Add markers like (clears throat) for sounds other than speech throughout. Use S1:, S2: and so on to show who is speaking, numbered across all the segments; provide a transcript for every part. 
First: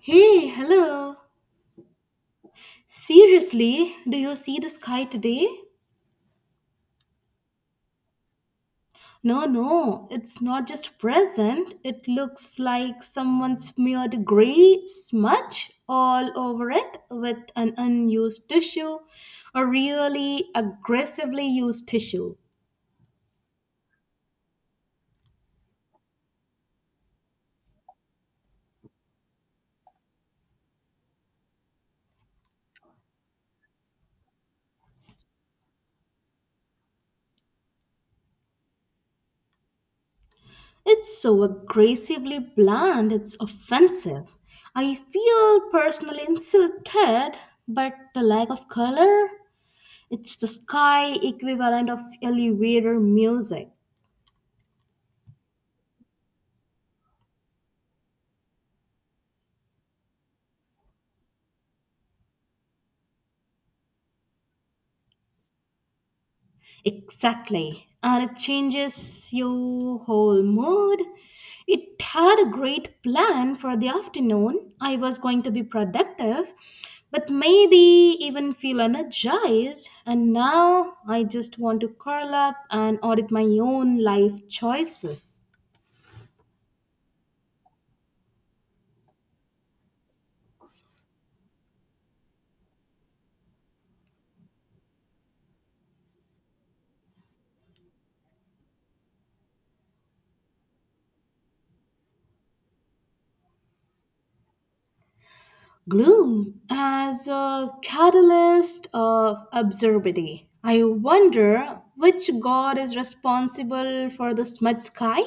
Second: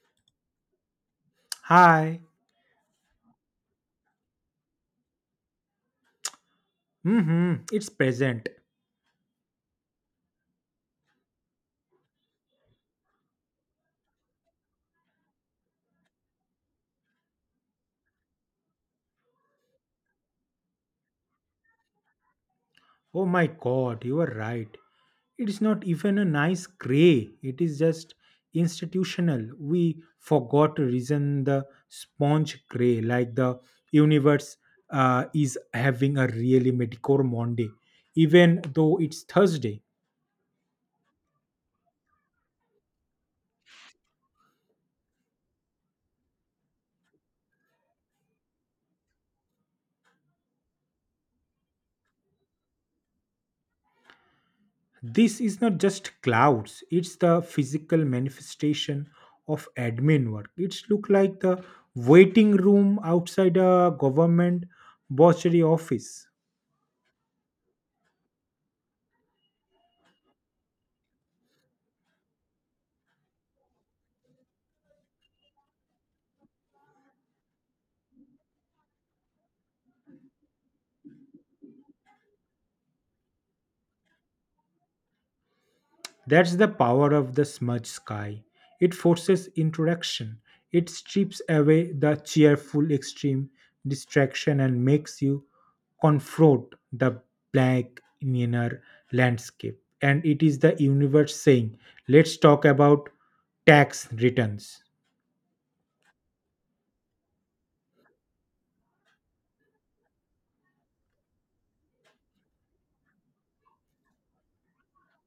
S1: Hey, hello.
S2: Hi.
S1: Seriously, do you see the sky today?
S2: Mm-hmm. It's present.
S1: No, no, it's not just present. It looks like someone smeared gray smudge all over it with an unused tissue, a really aggressively used tissue.
S2: Oh my god, you are right. It's not even a nice gray. It is just institutional. We forgot to reason the sponge gray, like the universe is having a really medicore Monday, even though it's Thursday.
S1: It's so aggressively bland, it's offensive. I feel personally insulted, but the lack of color? It's the sky equivalent of elevator music.
S2: This is not just clouds, it's the physical manifestation of admin work. It's look like the waiting room outside a government bursary office.
S1: Exactly. And it changes your whole mood. It had a great plan for the afternoon. I was going to be productive, but maybe even feel energized. And now I just want to curl up and audit my own life choices.
S2: That's the power of the smudge sky. It forces interaction. It strips away the cheerful extreme distraction and makes you confront the blank inner landscape. And it is the universe saying, let's talk about tax returns.
S1: Gloom as a catalyst of absurdity. I wonder which god is responsible for the smudge sky?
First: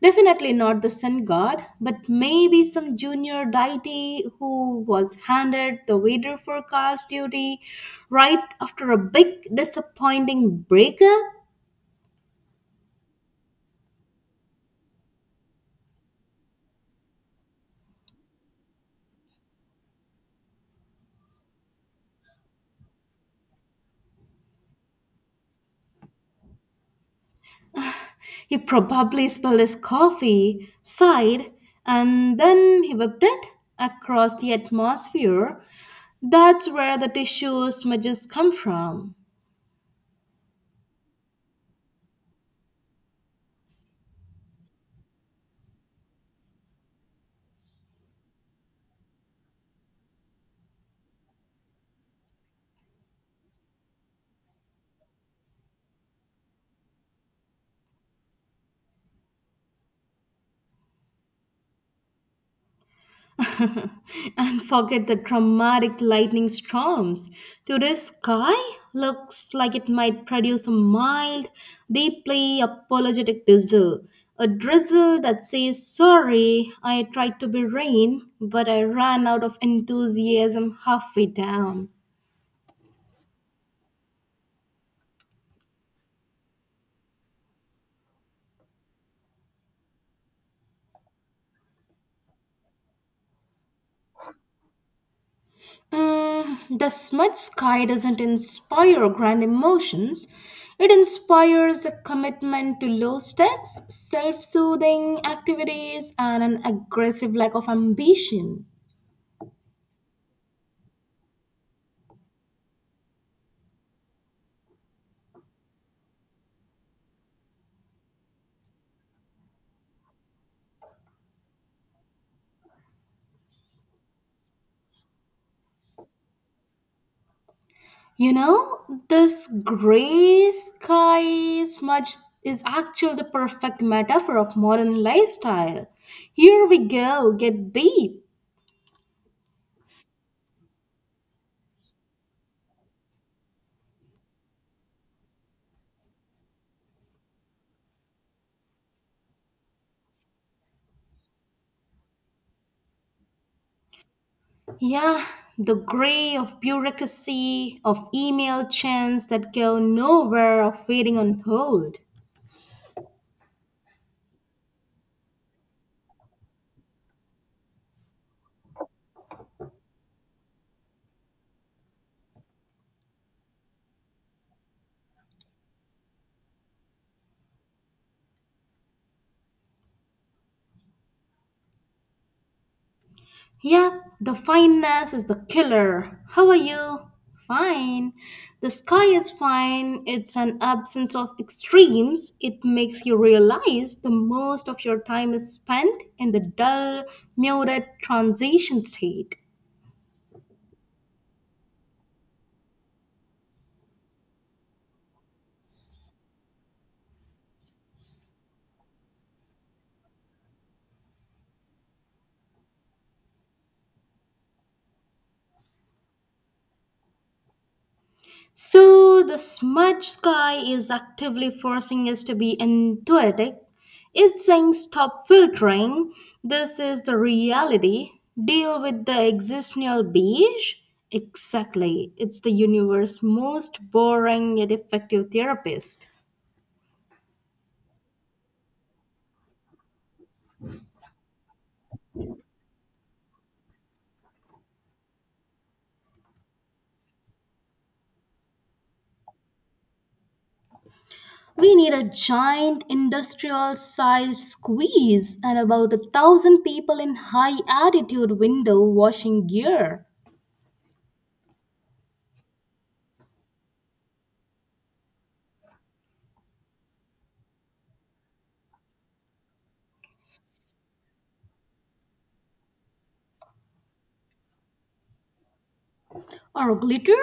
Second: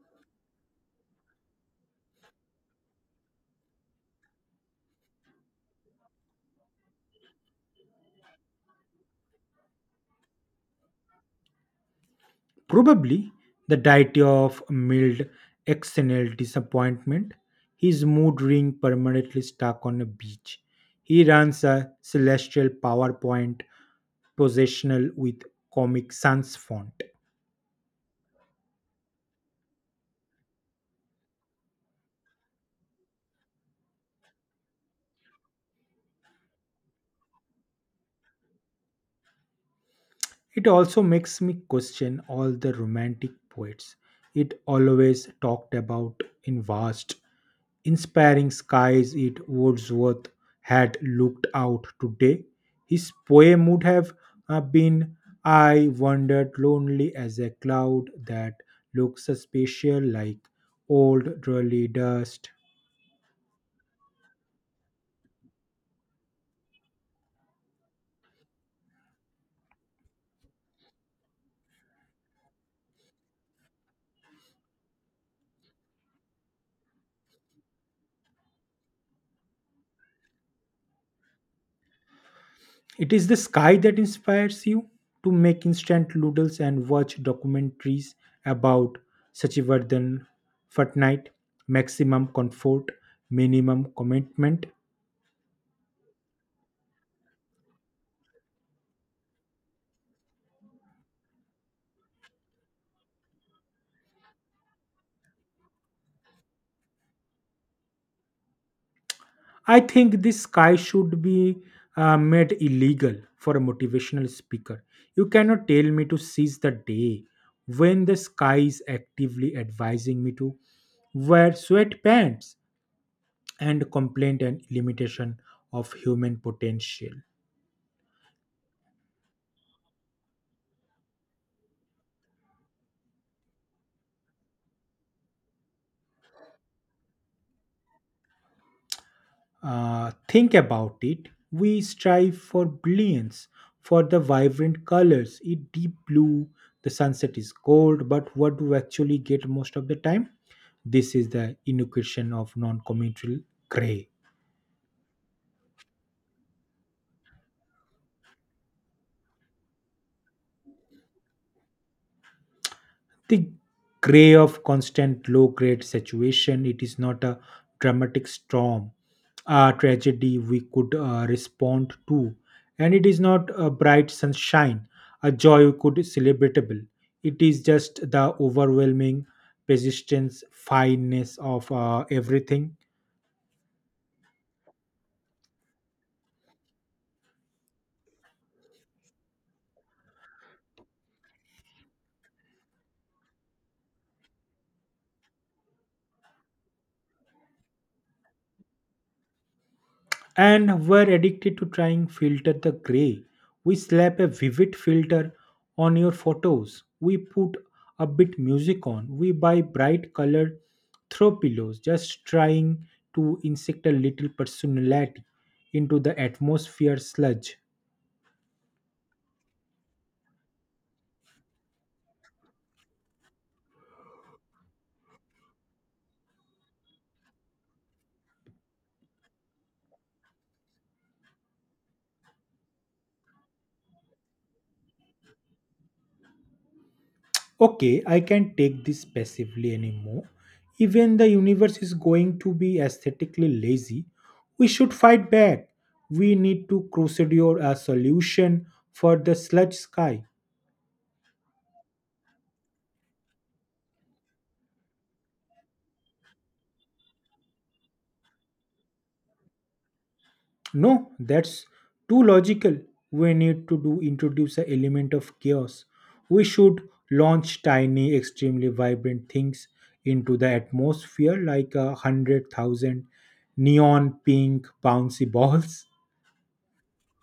S1: Definitely not the sun god, but maybe some junior deity who was handed the weather forecast duty right after a big disappointing breakup.
S2: Probably the deity of mild external disappointment, his mood ring permanently stuck on a beach. He runs a celestial PowerPoint positional with Comic Sans font.
S1: He probably spilled his coffee, sighed, and then he whipped it across the atmosphere. That's where the tissue smudges come from.
S2: It also makes me question all the romantic poets it always talked about in vast, inspiring skies it Wordsworth had looked out today. His poem would have been I wandered lonely as a cloud that looks spatial like old, dreary dust.
S1: (laughs) And forget the dramatic lightning storms. Today's sky looks like it might produce a mild, deeply apologetic drizzle. A drizzle that says, "Sorry, I tried to be rain, but I ran out of enthusiasm halfway down."
S2: It is the sky that inspires you to make instant noodles and watch documentaries about Sachivardhan Fortnite, maximum comfort, minimum commitment.
S1: The smudge sky doesn't inspire grand emotions. It inspires a commitment to low stakes, self soothing activities, and an aggressive lack of ambition.
S2: I think this sky should be made illegal for a motivational speaker. You cannot tell me to seize the day when the sky is actively advising me to wear sweatpants and complain and limitation of human potential.
S1: You know, this gray sky smudge is actually the perfect metaphor of modern lifestyle. Here we go, get deep.
S2: Think about it. We strive for brilliance, for the vibrant colors. It deep blue, the sunset is gold, but what do we actually get most of the time? This is the inoculation of non committal gray.
S1: Yeah, the gray of bureaucracy, of email chains that go nowhere, of waiting on hold.
S2: The gray of constant low grade saturation it is not a dramatic storm a tragedy we could respond to, and it is not a bright sunshine a joy we could celebratable. It is just the overwhelming persistence fineness of everything.
S1: Yeah, the fineness is the killer. How are you? Fine. The sky is fine. It's an absence of extremes. It makes you realize the most of your time is spent in the dull, muted transition state.
S2: And were addicted to trying filter the gray. We slap a vivid filter on your photos, we put a bit music on, we buy bright colored throw pillows, just trying to insect a little personality into the atmosphere sludge.
S1: So the smudge sky is actively forcing us to be intuitive. It's saying stop filtering. This is the reality. Deal with the existential beige. Exactly. It's the universe's most boring yet effective therapist.
S2: Okay, I can't take this passively anymore. Even the universe is going to be aesthetically lazy. We should fight back. We need to crusader a solution for the sludge sky.
S1: We need a giant industrial sized squeeze and about a thousand people in high attitude window washing gear.
S2: No, that's too logical. We need to do introduce an element of chaos. We should launch tiny, extremely vibrant things into the atmosphere like 100,000 neon pink bouncy (laughs) balls.
S1: Or glitter.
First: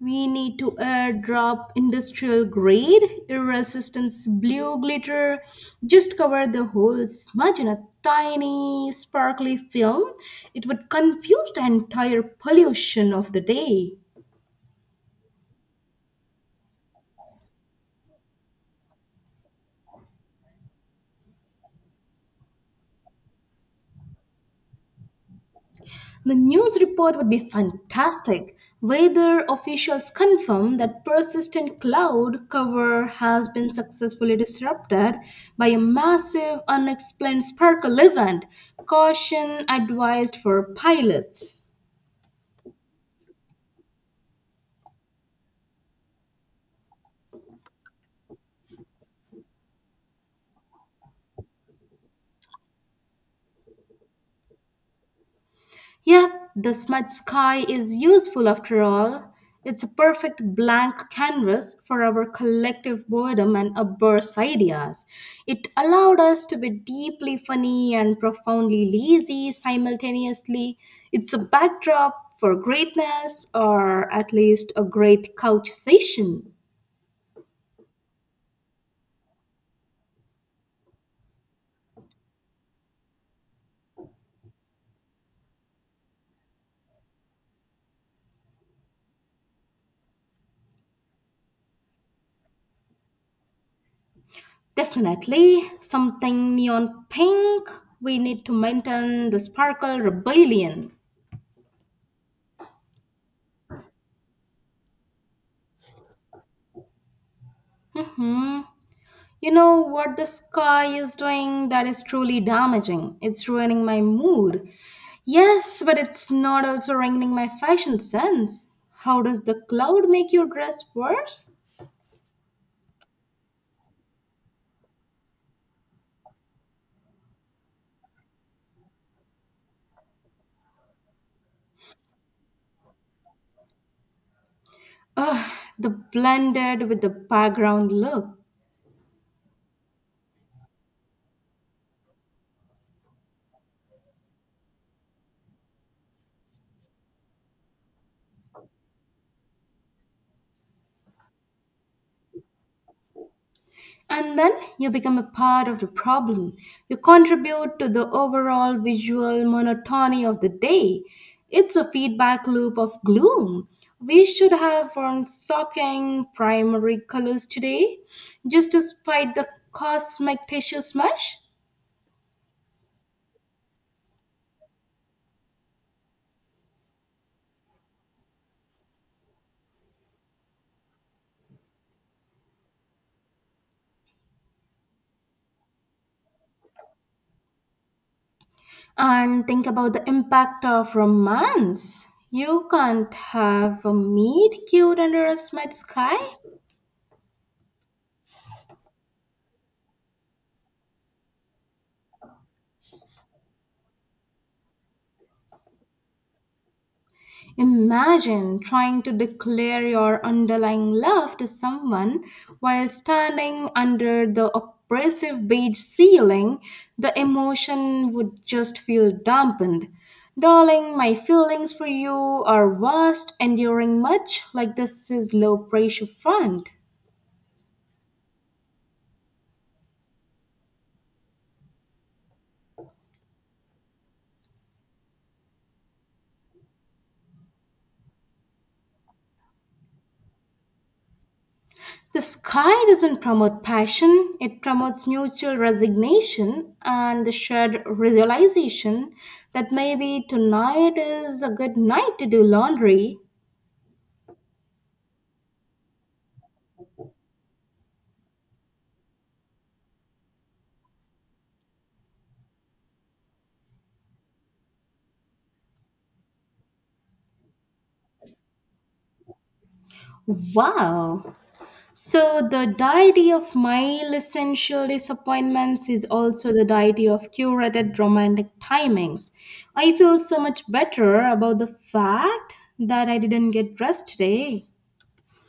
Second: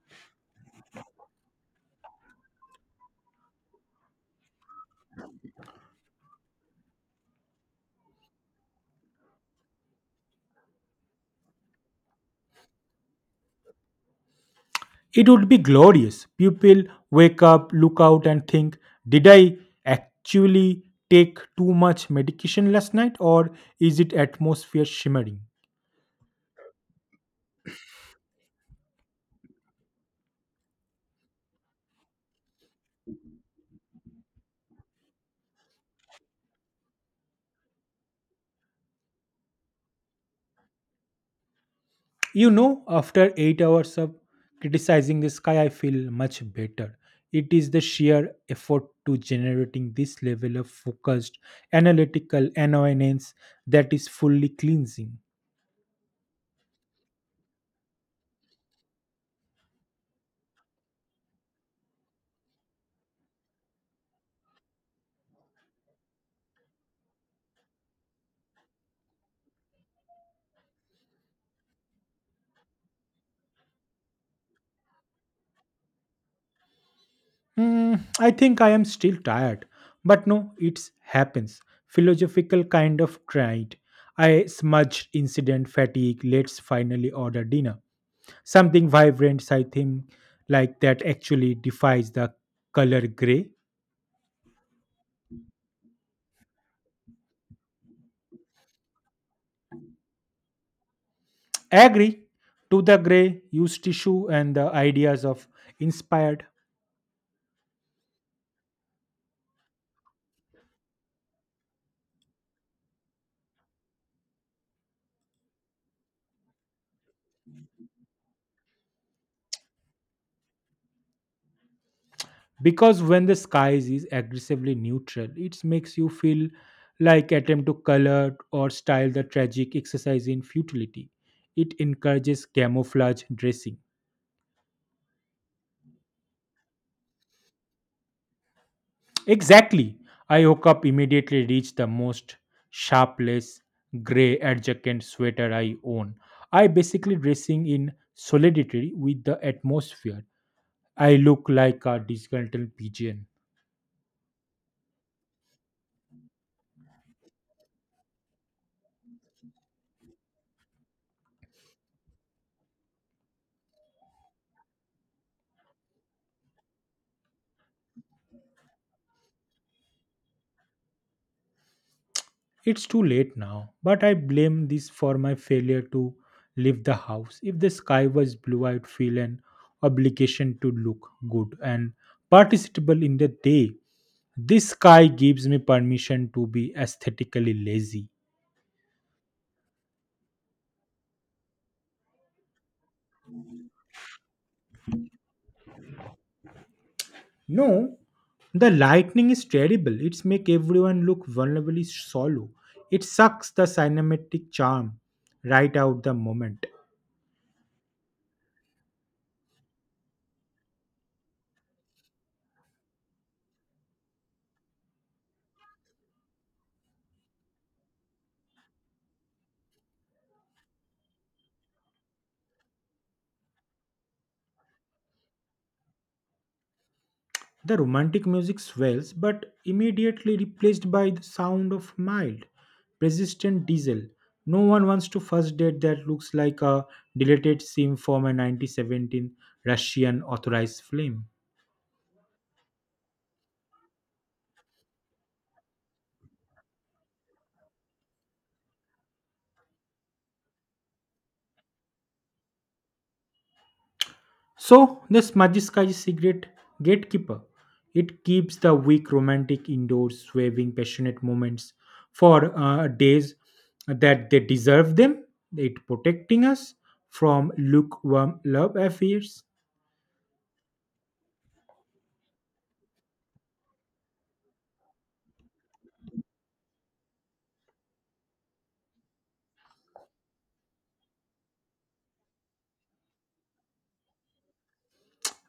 S1: We need to airdrop industrial grade irresistance blue glitter. Just cover the whole smudge in a tiny sparkly film. It would confuse the entire pollution of the day.
S2: It would be glorious. People wake up, look out, and think, did I actually take too much medication last night, or is it atmosphere shimmering?
S1: The news report would be fantastic. Weather officials confirm that persistent cloud cover has been successfully disrupted by a massive unexplained sparkle event, caution advised for pilots.
S2: You know, after 8 hours of criticizing the sky, I feel much better. It is the sheer effort to generating this level of focused analytical annoyance that is fully cleansing.
S1: Yeah, the smudge sky is useful after all. It's a perfect blank canvas for our collective boredom and outburst ideas. It allowed us to be deeply funny and profoundly lazy simultaneously. It's a backdrop for greatness or at least a great couch session.
S2: Mm, I think I am still tired. But no, it happens. Philosophical kind of tried. I smudged incident fatigue. Let's finally order dinner. Something vibrant, I think, like that actually defies the color gray.
S1: Definitely something neon pink. We need to maintain the sparkle rebellion.
S2: Agree to the gray, use tissue and the ideas of inspired.
S1: Mhm. You know what the sky is doing that is truly damaging. It's ruining my mood. Yes, but it's not also ruining my fashion sense. How does the cloud make your dress worse?
S2: Because when the skies is aggressively neutral it makes you feel like attempt to color or style the tragic exercise in futility. It encourages camouflage dressing.
S1: Ugh, the blended with the background look.
S2: Exactly. I woke up immediately reached the most sharpless gray adjacent sweater I own. I basically dressing in solidarity with the atmosphere. I look like a disgruntled pigeon.
S1: And then you become a part of the problem. You contribute to the overall visual monotony of the day. It's a feedback loop of gloom. We should have worn shocking primary colors today just to spite the cosmic tissue smash.
S2: It's too late now, but I blame this for my failure to leave the house. If the sky was blue, I'd feel an obligation to look good and participable in the day. This sky gives me permission to be aesthetically lazy.
S1: And think about the impact of romance. You can't have a meet cute under a smudge sky.
S2: No, the lightning is terrible. It's make everyone look vulnerably solo. It sucks the cinematic charm right out the moment.
S1: Imagine trying to declare your underlying love to someone while standing under the oppressive beige ceiling. The emotion would just feel dampened. Darling, my feelings for you are vast, enduring much like this is low pressure front.
S2: The romantic music swells, but immediately replaced by the sound of mild, persistent diesel. No one wants to first date that looks like a deleted scene from a 1917 Russian authorized film.
S1: The sky doesn't promote passion, it promotes mutual resignation and the shared realization that maybe tonight is a good night to do laundry.
S2: So the Smajiskai cigarette gatekeeper. It keeps the weak romantic indoors, waving passionate moments for days that they deserve them. It protecting us from lukewarm love affairs.
S1: Wow! So, the deity of mile essential disappointments is also the deity of curated romantic timings. I feel so much better about the fact that I didn't get dressed today.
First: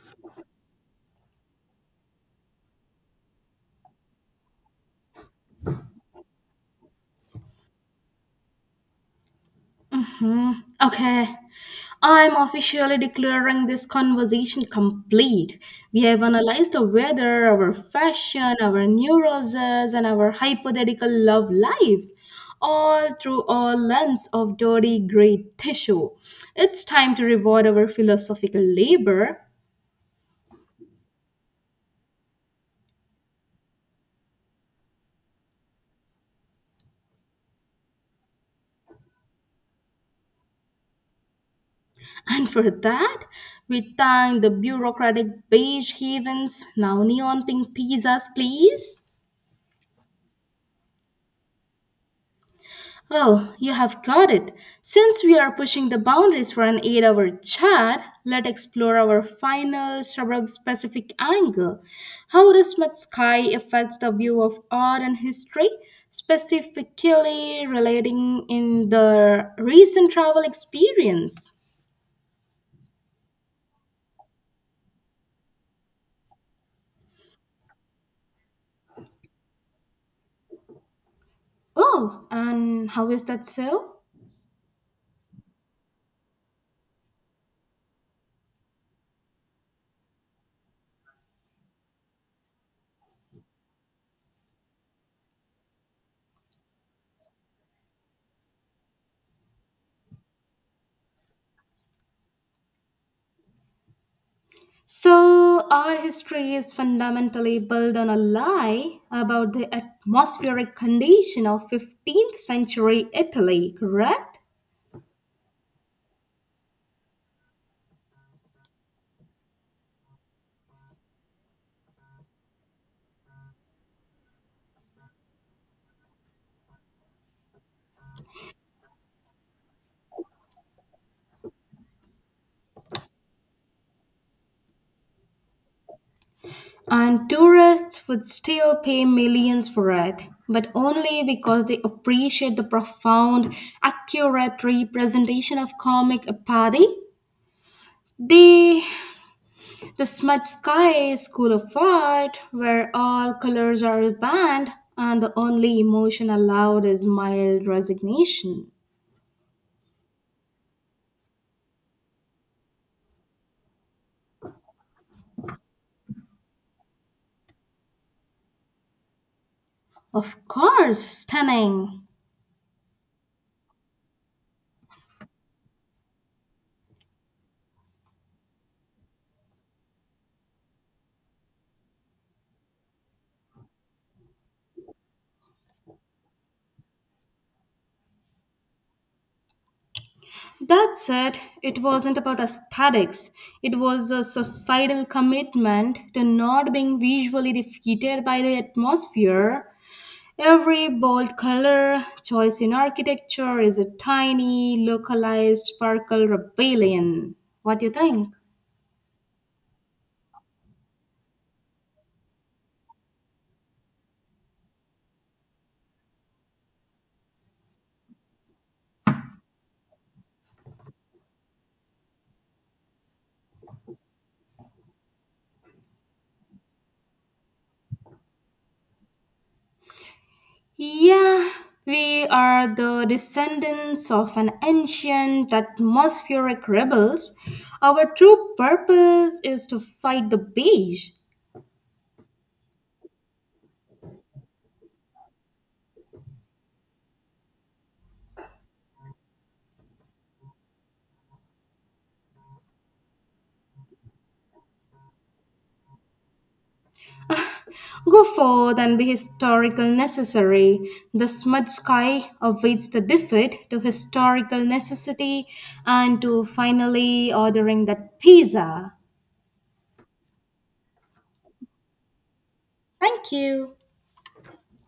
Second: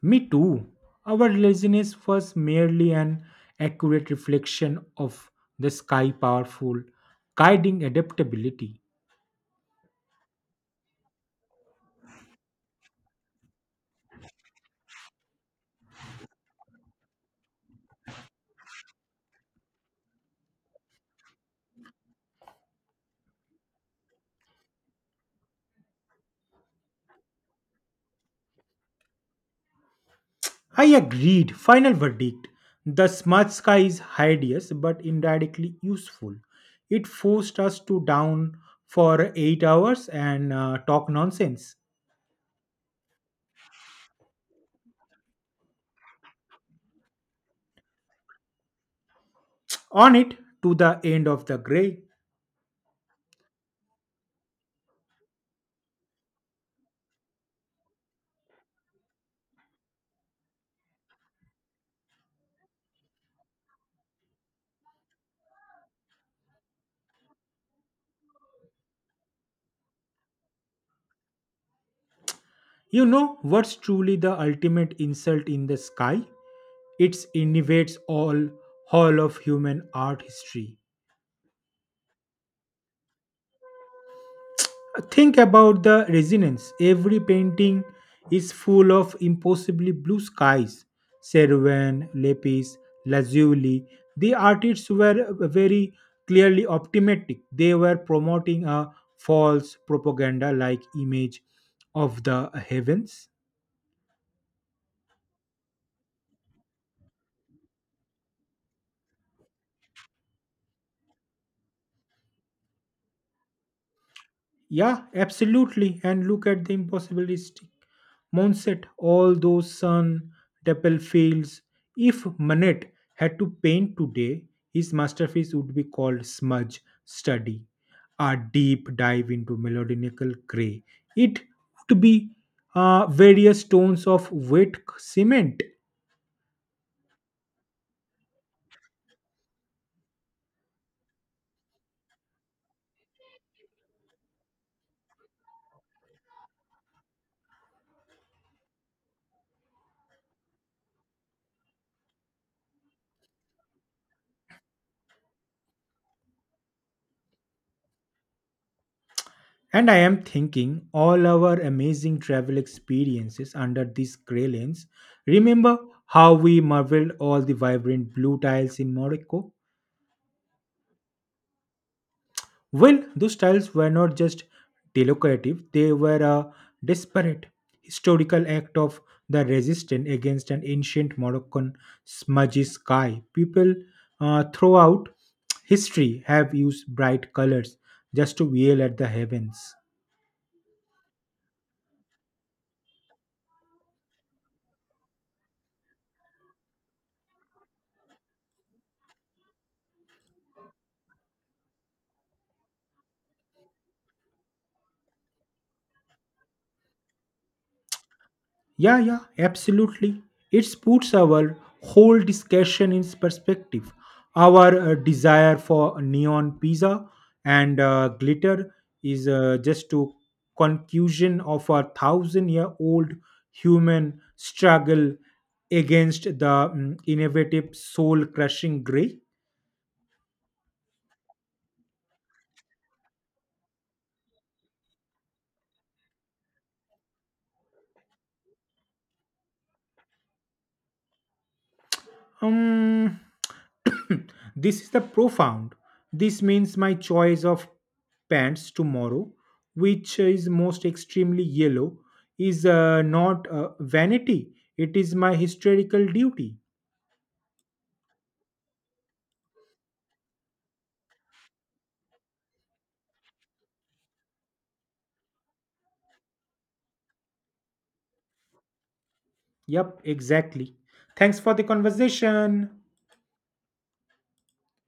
S2: Me too. Our laziness was merely an accurate reflection of the sky powerful, guiding adaptability.
S1: Mhm. Okay. I'm officially declaring this conversation complete. We have analyzed the weather, our fashion, our neuroses, and our hypothetical love lives, all through a lens of dirty gray tissue. It's time to reward our philosophical labor.
S2: I agreed. Final verdict. The smart sky is hideous but indirectly useful. It forced us to down for 8 hours and talk nonsense.
S1: And for that, we thank the bureaucratic beige havens, now neon pink pizzas, please.
S2: On it to the end of the gray.
S1: Oh, you have got it. Since we are pushing the boundaries for an 8-hour chat, let's explore our final suburb specific angle. How does mud sky affect the view of art and history, specifically relating in the recent travel experience?
S2: You know what's truly the ultimate insult in the sky? It innovates all hall of human art history.
S1: Oh, and how is that so?
S2: Think about the resonance. Every painting is full of impossibly blue skies. Cervan, Lepis, Lazuli. The artists were very clearly optimistic. They were promoting a false propaganda like image of the heavens.
S1: So, our history is fundamentally built on a lie about the atmospheric condition of 15th century Italy, correct?
S2: Yeah, absolutely. And look at the impossibilistic Montset, all those sun, dapple fields. If Manet had to paint today, his masterpiece would be called Smudge Study, a deep dive into melodical grey. It would be various tones of wet cement.
S1: And tourists would still pay millions for it, but only because they appreciate the profound, accurate representation of comic apathy. They The Smudge Sky School of Art, where all colors are banned and the only emotion allowed is mild resignation.
S2: And I am thinking all our amazing travel experiences under this grey lens. Remember how we marveled all the vibrant blue tiles in Morocco?
S1: Of course, stunning.
S2: Well, those tiles were not just decorative, they were a desperate historical act of the resistance against an ancient Moroccan smudgy sky. People throughout history have used bright colors just to yell at the heavens.
S1: That said, it wasn't about aesthetics. It was a societal commitment to not being visually defeated by the atmosphere. Every bold color choice in architecture is a tiny, localized, sparkle rebellion. What do you think?
S2: Yeah, yeah, absolutely. It puts our whole discussion in perspective. Our desire for neon pizza and glitter is just a conclusion of 1,000 year old human struggle against the innovative soul crushing gray.
S1: Yeah, we are the descendants of an ancient atmospheric rebels. Our true purpose is to fight the beige.
S2: Um, (clears throat) this is the profound. This means my choice of pants tomorrow, which is most extremely yellow, is not vanity. It is my historical duty.
S1: Go forth and be historical necessary. The smud sky awaits the defeat to historical necessity and to finally ordering that pizza.
S2: Yep, exactly. Thanks for the conversation.
S1: Thank you.